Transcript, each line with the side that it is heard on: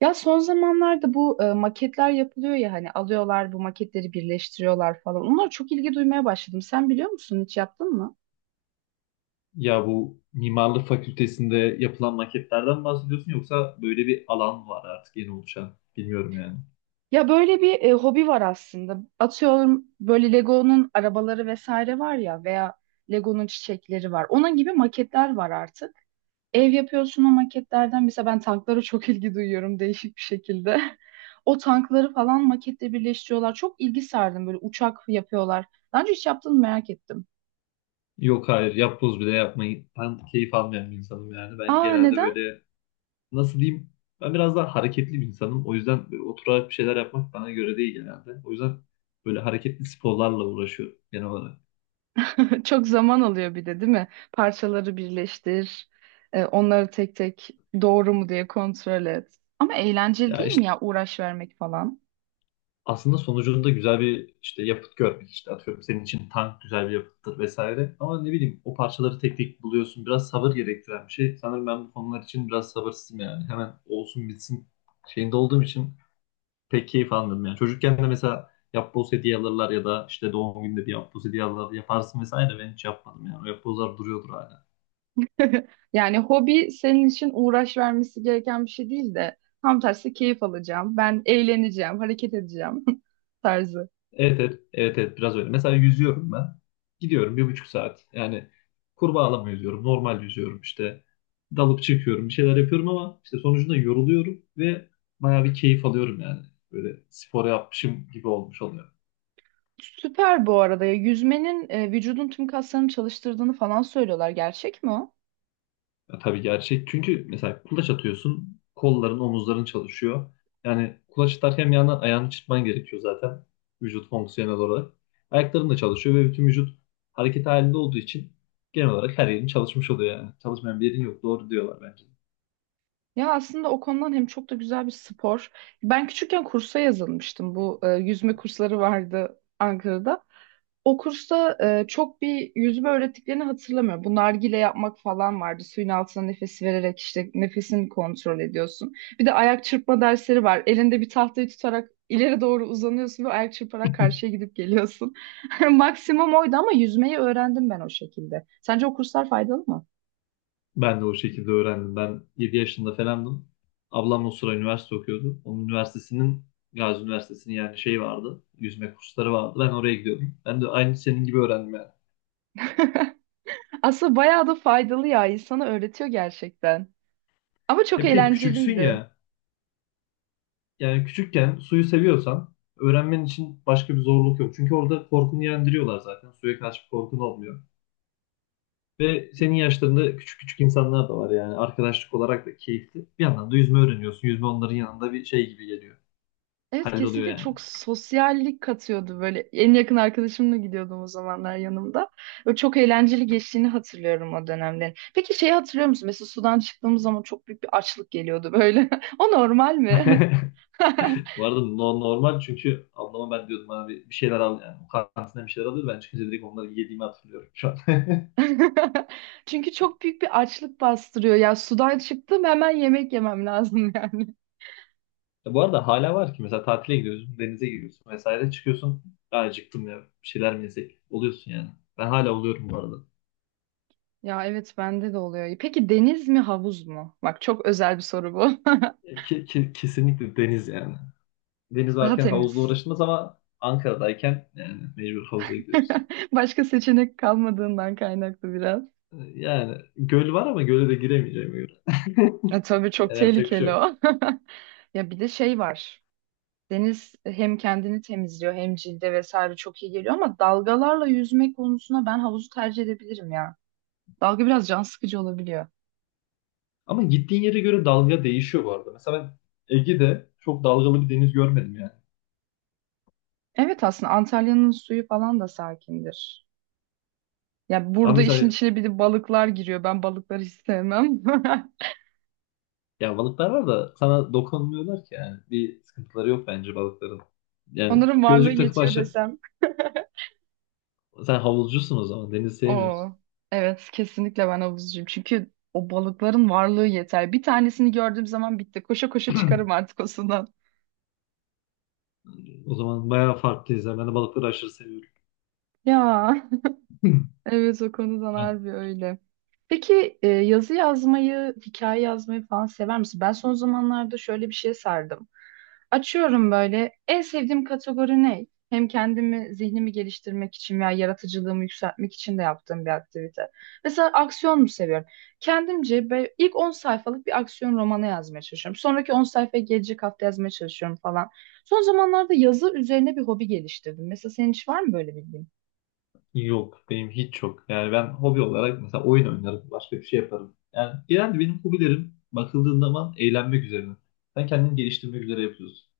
right: Ya son zamanlarda bu maketler yapılıyor ya hani alıyorlar bu maketleri birleştiriyorlar falan. Onlara çok ilgi duymaya başladım. Sen biliyor musun, hiç yaptın mı?
left: Ya bu mimarlık fakültesinde yapılan maketlerden bahsediyorsun yoksa böyle bir alan var artık yeni oluşan. Bilmiyorum yani.
right: Ya böyle bir hobi var aslında. Atıyorum böyle Lego'nun arabaları vesaire var ya, veya Lego'nun çiçekleri var. Onun gibi maketler var artık. Ev yapıyorsun o maketlerden. Mesela ben tanklara çok ilgi duyuyorum, değişik bir şekilde. O tankları falan maketle birleştiriyorlar. Çok ilgi sardım, böyle uçak yapıyorlar. Daha önce hiç yaptın mı, merak ettim.
left: Yok, hayır, yapboz bile yapmayı ben keyif almayan bir insanım yani. Ben
right: Aa,
left: genelde
right: neden?
left: böyle nasıl diyeyim, ben biraz daha hareketli bir insanım. O yüzden böyle oturarak bir şeyler yapmak bana göre değil genelde. O yüzden böyle hareketli sporlarla uğraşıyorum genel olarak.
right: Çok zaman alıyor bir de, değil mi? Parçaları birleştir, onları tek tek doğru mu diye kontrol et. Ama eğlenceli
left: Ya
right: değil mi
left: işte
right: ya, uğraş vermek falan?
left: aslında sonucunda güzel bir işte yapıt görmek, işte atıyorum senin için tank güzel bir yapıttır vesaire, ama ne bileyim o parçaları tek tek buluyorsun, biraz sabır gerektiren bir şey. Sanırım ben bu konular için biraz sabırsızım yani, hemen olsun bitsin şeyinde olduğum için pek keyif almıyorum yani. Çocukken de mesela yapboz hediye alırlar ya da işte doğum gününde bir yapboz hediye alırlar, yaparsın vesaire, ben hiç yapmadım yani, o yapbozlar duruyordur hala.
right: Yani hobi senin için uğraş vermesi gereken bir şey değil de tam tersi, keyif alacağım, ben eğleneceğim, hareket edeceğim tarzı.
left: Evet, evet, evet, evet, biraz öyle. Mesela yüzüyorum ben. Gidiyorum 1,5 saat. Yani kurbağalama yüzüyorum. Normal yüzüyorum işte. Dalıp çıkıyorum. Bir şeyler yapıyorum ama işte sonucunda yoruluyorum ve bayağı bir keyif alıyorum yani. Böyle spor yapmışım gibi olmuş oluyor.
right: Süper bu arada ya, yüzmenin vücudun tüm kaslarını çalıştırdığını falan söylüyorlar. Gerçek mi o?
left: Ya tabii gerçek. Çünkü mesela kulaç atıyorsun, kolların, omuzların çalışıyor. Yani kulaç atarken yana ayağını çırpman gerekiyor zaten, vücut fonksiyonel olarak. Ayakların da çalışıyor ve bütün vücut hareket halinde olduğu için genel olarak her yerin çalışmış oluyor yani. Çalışmayan bir yerin yok. Doğru diyorlar bence.
right: Ya aslında o konudan hem çok da güzel bir spor. Ben küçükken kursa yazılmıştım. Bu yüzme kursları vardı Ankara'da. O kursta çok bir yüzme öğrettiklerini hatırlamıyorum. Bu nargile yapmak falan vardı. Suyun altına nefesi vererek işte nefesini kontrol ediyorsun. Bir de ayak çırpma dersleri var. Elinde bir tahtayı tutarak ileri doğru uzanıyorsun ve ayak çırparak karşıya gidip geliyorsun. Maksimum oydu, ama yüzmeyi öğrendim ben o şekilde. Sence o kurslar faydalı mı?
left: Ben de o şekilde öğrendim. Ben 7 yaşında falandım. Ablam o sıra üniversite okuyordu. Onun üniversitesinin, Gazi Üniversitesi'nin yani, şey vardı, yüzme kursları vardı. Ben oraya gidiyordum. Ben de aynı senin gibi öğrendim yani.
right: Aslında bayağı da faydalı ya. İnsana öğretiyor gerçekten. Ama çok
left: E bir de küçüksün
right: eğlenceliydi.
left: ya, yani küçükken suyu seviyorsan öğrenmen için başka bir zorluk yok. Çünkü orada korkunu yendiriyorlar zaten. Suya karşı bir korkun olmuyor. Ve senin yaşlarında küçük küçük insanlar da var yani, arkadaşlık olarak da keyifli. Bir yandan da yüzme öğreniyorsun. Yüzme onların yanında bir şey gibi geliyor.
right: Evet,
left: Halloluyor
right: kesinlikle
left: yani.
right: çok sosyallik katıyordu böyle. En yakın arkadaşımla gidiyordum o zamanlar yanımda. Ve çok eğlenceli geçtiğini hatırlıyorum o dönemlerin. Peki şeyi hatırlıyor musun? Mesela sudan çıktığımız zaman çok büyük bir açlık geliyordu böyle. O normal mi?
left: Bu arada normal, çünkü ablama ben diyordum, abi bir şeyler al yani. O kantinden bir şeyler alıyordu. Ben çıkınca direkt onları yediğimi hatırlıyorum şu an.
right: Çünkü çok büyük bir açlık bastırıyor. Ya sudan çıktım, hemen yemek yemem lazım yani.
left: Ya bu arada hala var ki, mesela tatile gidiyorsun, denize giriyorsun vesaire, çıkıyorsun. "Ya acıktım, ya bir şeyler mi yesek?" Oluyorsun yani. Ben hala oluyorum bu arada.
right: Ya evet, bende de oluyor. Peki deniz mi, havuz mu? Bak, çok özel bir soru bu.
left: Kesinlikle deniz yani. Deniz
right: Daha
left: varken havuzla
right: temiz.
left: uğraşılmaz, ama Ankara'dayken yani mecbur havuza gidiyoruz.
right: Başka seçenek kalmadığından kaynaklı biraz.
left: Yani göl var ama göle de giremeyeceğim göre.
right: E, tabii, çok
left: Yani yapacak bir şey
right: tehlikeli
left: yok.
right: o. Ya bir de şey var. Deniz hem kendini temizliyor hem cilde vesaire çok iyi geliyor, ama dalgalarla yüzme konusuna ben havuzu tercih edebilirim ya. Dalga biraz can sıkıcı olabiliyor.
left: Ama gittiğin yere göre dalga değişiyor bu arada. Mesela ben Ege'de çok dalgalı bir deniz görmedim yani.
right: Evet, aslında Antalya'nın suyu falan da sakindir. Ya
left: Ama
right: burada işin
left: mesela,
right: içine bir de balıklar giriyor. Ben balıkları hiç sevmem.
left: ya balıklar var da sana dokunmuyorlar ki yani. Bir sıkıntıları yok bence balıkların. Yani
right: Onların varlığı
left: gözlük takıp
right: yetiyor
left: aşağı...
right: desem.
left: Sen havuzcusun o zaman. Denizi sevmiyorsun.
right: Oo, evet, kesinlikle ben havuzcuyum. Çünkü o balıkların varlığı yeter. Bir tanesini gördüğüm zaman bitti. Koşa koşa çıkarım artık o sudan.
left: O zaman bayağı farklıyız ya. Ben de balıkları aşırı seviyorum.
right: Ya. Evet, o konudan
left: Yani
right: harbi öyle. Peki yazı yazmayı, hikaye yazmayı falan sever misin? Ben son zamanlarda şöyle bir şeye sardım. Açıyorum böyle. En sevdiğim kategori ne? Hem kendimi, zihnimi geliştirmek için veya yaratıcılığımı yükseltmek için de yaptığım bir aktivite. Mesela aksiyon mu seviyorum? İlk 10 sayfalık bir aksiyon romanı yazmaya çalışıyorum. Sonraki 10 sayfayı gelecek hafta yazmaya çalışıyorum falan. Son zamanlarda yazı üzerine bir hobi geliştirdim. Mesela senin hiç var mı böyle bildiğin?
left: yok. Benim hiç yok. Yani ben hobi olarak mesela oyun oynarım. Başka bir şey yaparım. Yani genelde benim hobilerim bakıldığında zaman eğlenmek üzerine. Sen kendini geliştirmek üzere yapıyorsun.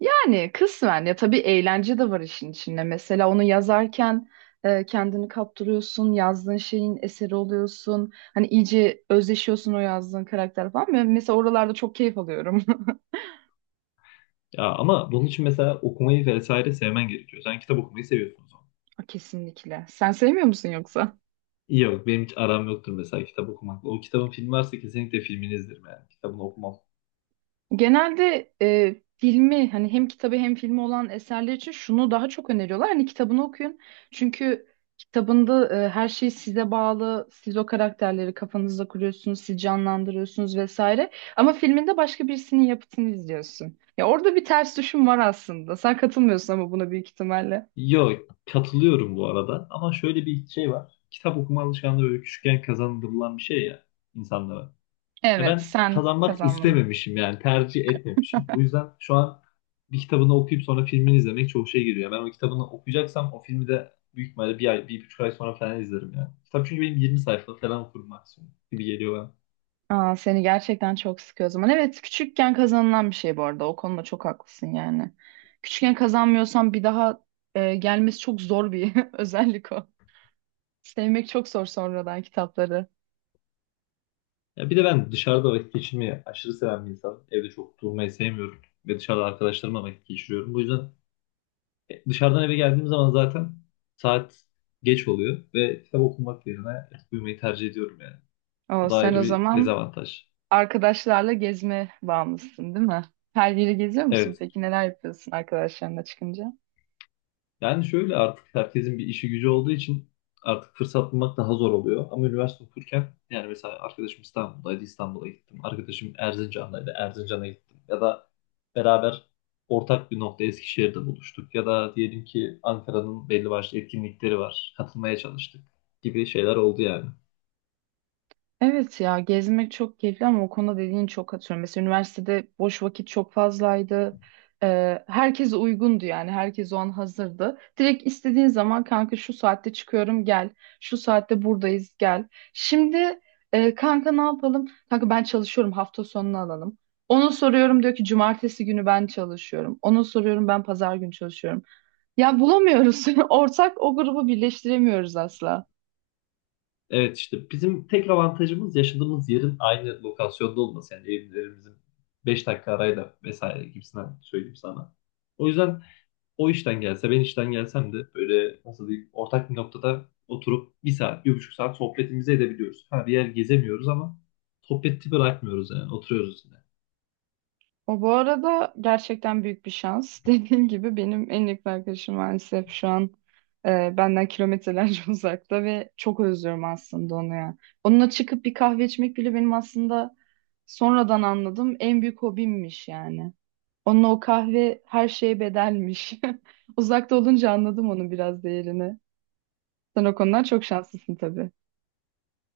right: Yani kısmen ya, tabii eğlence de var işin içinde. Mesela onu yazarken kendini kaptırıyorsun, yazdığın şeyin eseri oluyorsun. Hani iyice özleşiyorsun o yazdığın karakter falan. Ben mesela oralarda çok keyif alıyorum.
left: Ya ama bunun için mesela okumayı vesaire sevmen gerekiyor. Sen kitap okumayı seviyorsun.
right: Kesinlikle. Sen sevmiyor musun yoksa?
left: Yok, benim hiç aram yoktur mesela kitap okumakla. O kitabın filmi varsa kesinlikle filmini izlerim yani. Kitabını okumam.
right: Genelde filmi hani, hem kitabı hem filmi olan eserler için şunu daha çok öneriyorlar. Hani kitabını okuyun. Çünkü kitabında her şey size bağlı. Siz o karakterleri kafanızda kuruyorsunuz, siz canlandırıyorsunuz vesaire. Ama filminde başka birisinin yapıtını izliyorsun. Ya orada bir ters düşüm var aslında. Sen katılmıyorsun ama buna, büyük ihtimalle.
left: Yok, katılıyorum bu arada, ama şöyle bir şey var. Kitap okuma alışkanlığı böyle küçükken kazandırılan bir şey ya, insanlara. Ya
right: Evet,
left: ben
right: sen
left: kazanmak
right: kazandın.
left: istememişim yani, tercih etmemişim. Bu yüzden şu an bir kitabını okuyup sonra filmini izlemek çok şey geliyor. Ben o kitabını okuyacaksam o filmi de büyük ihtimalle 1 ay, 1,5 ay sonra falan izlerim yani. Kitap çünkü benim, 20 sayfa falan okurum maksimum gibi geliyor.
right: Aa, seni gerçekten çok sıkıyor o zaman. Evet, küçükken kazanılan bir şey bu arada. O konuda çok haklısın yani. Küçükken kazanmıyorsan bir daha gelmesi çok zor bir özellik o. Sevmek çok zor sonradan kitapları.
left: Ya bir de ben dışarıda vakit geçirmeyi aşırı seven bir insanım. Evde çok durmayı sevmiyorum ve dışarıda arkadaşlarımla vakit geçiriyorum. Bu yüzden dışarıdan eve geldiğim zaman zaten saat geç oluyor ve kitap okumak yerine uyumayı tercih ediyorum yani. Bu
right: O,
left: da
right: sen
left: ayrı
right: o
left: bir
right: zaman
left: dezavantaj.
right: arkadaşlarla gezme bağımlısın, değil mi? Her yeri geziyor musun?
left: Evet.
right: Peki neler yapıyorsun arkadaşlarınla çıkınca?
left: Yani şöyle, artık herkesin bir işi gücü olduğu için artık fırsat bulmak daha zor oluyor. Ama üniversite okurken, yani mesela arkadaşım İstanbul'daydı, İstanbul'a gittim. Arkadaşım Erzincan'daydı, Erzincan'a gittim. Ya da beraber ortak bir nokta Eskişehir'de buluştuk. Ya da diyelim ki Ankara'nın belli başlı etkinlikleri var, katılmaya çalıştık gibi şeyler oldu yani.
right: Evet ya, gezmek çok keyifli ama o konuda dediğin çok, atıyorum. Mesela üniversitede boş vakit çok fazlaydı. Herkes uygundu, yani herkes o an hazırdı. Direkt istediğin zaman, kanka şu saatte çıkıyorum gel. Şu saatte buradayız gel. Şimdi kanka ne yapalım? Kanka ben çalışıyorum, hafta sonunu alalım. Onu soruyorum, diyor ki cumartesi günü ben çalışıyorum. Onu soruyorum, ben pazar günü çalışıyorum. Ya bulamıyoruz. Ortak o grubu birleştiremiyoruz asla.
left: Evet, işte bizim tek avantajımız yaşadığımız yerin aynı lokasyonda olması. Yani evlerimizin 5 dakika arayla vesaire gibisinden söyleyeyim sana. O yüzden o işten gelse, ben işten gelsem de, böyle nasıl diyeyim, ortak bir noktada oturup 1 saat 1,5 saat sohbetimizi edebiliyoruz. Ha bir yer gezemiyoruz ama sohbeti bırakmıyoruz yani, oturuyoruz yine.
right: O bu arada gerçekten büyük bir şans. Dediğim gibi, benim en yakın arkadaşım maalesef şu an benden kilometrelerce uzakta ve çok özlüyorum aslında onu ya. Onunla çıkıp bir kahve içmek bile benim aslında, sonradan anladım, en büyük hobimmiş yani. Onunla o kahve her şeye bedelmiş. Uzakta olunca anladım onun biraz değerini. Sen o konudan çok şanslısın tabii.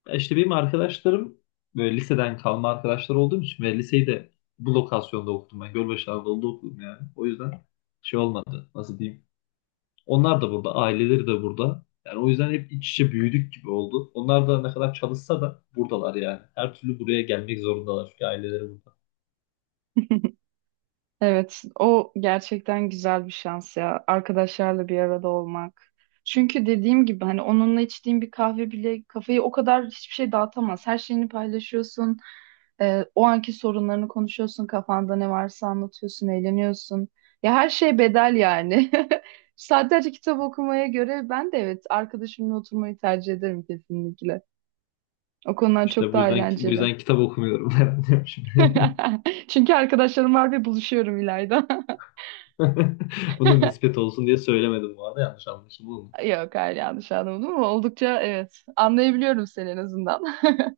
left: Ya işte benim arkadaşlarım böyle liseden kalma arkadaşlar olduğum için ve liseyi de bu lokasyonda okudum ben. Gölbaşı Anadolu'da okudum yani. O yüzden şey olmadı, nasıl diyeyim. Onlar da burada, aileleri de burada. Yani o yüzden hep iç içe büyüdük gibi oldu. Onlar da ne kadar çalışsa da buradalar yani. Her türlü buraya gelmek zorundalar çünkü aileleri burada.
right: Evet, o gerçekten güzel bir şans ya. Arkadaşlarla bir arada olmak. Çünkü dediğim gibi hani, onunla içtiğin bir kahve bile, kafayı o kadar hiçbir şey dağıtamaz. Her şeyini paylaşıyorsun. O anki sorunlarını konuşuyorsun. Kafanda ne varsa anlatıyorsun, eğleniyorsun. Ya her şey bedel yani. Saatlerce kitap okumaya göre ben de evet, arkadaşımla oturmayı tercih ederim kesinlikle. O konular çok
left: İşte bu
right: daha
left: yüzden bu
right: eğlenceli.
left: yüzden kitap okumuyorum herhalde şimdi.
right: Çünkü arkadaşlarım var ve buluşuyorum İlayda.
left: Bunun nispet olsun diye söylemedim bu arada, yanlış anlaşılma
right: Yok hayır, yanlış anlamadım, ama oldukça, evet, anlayabiliyorum seni en azından.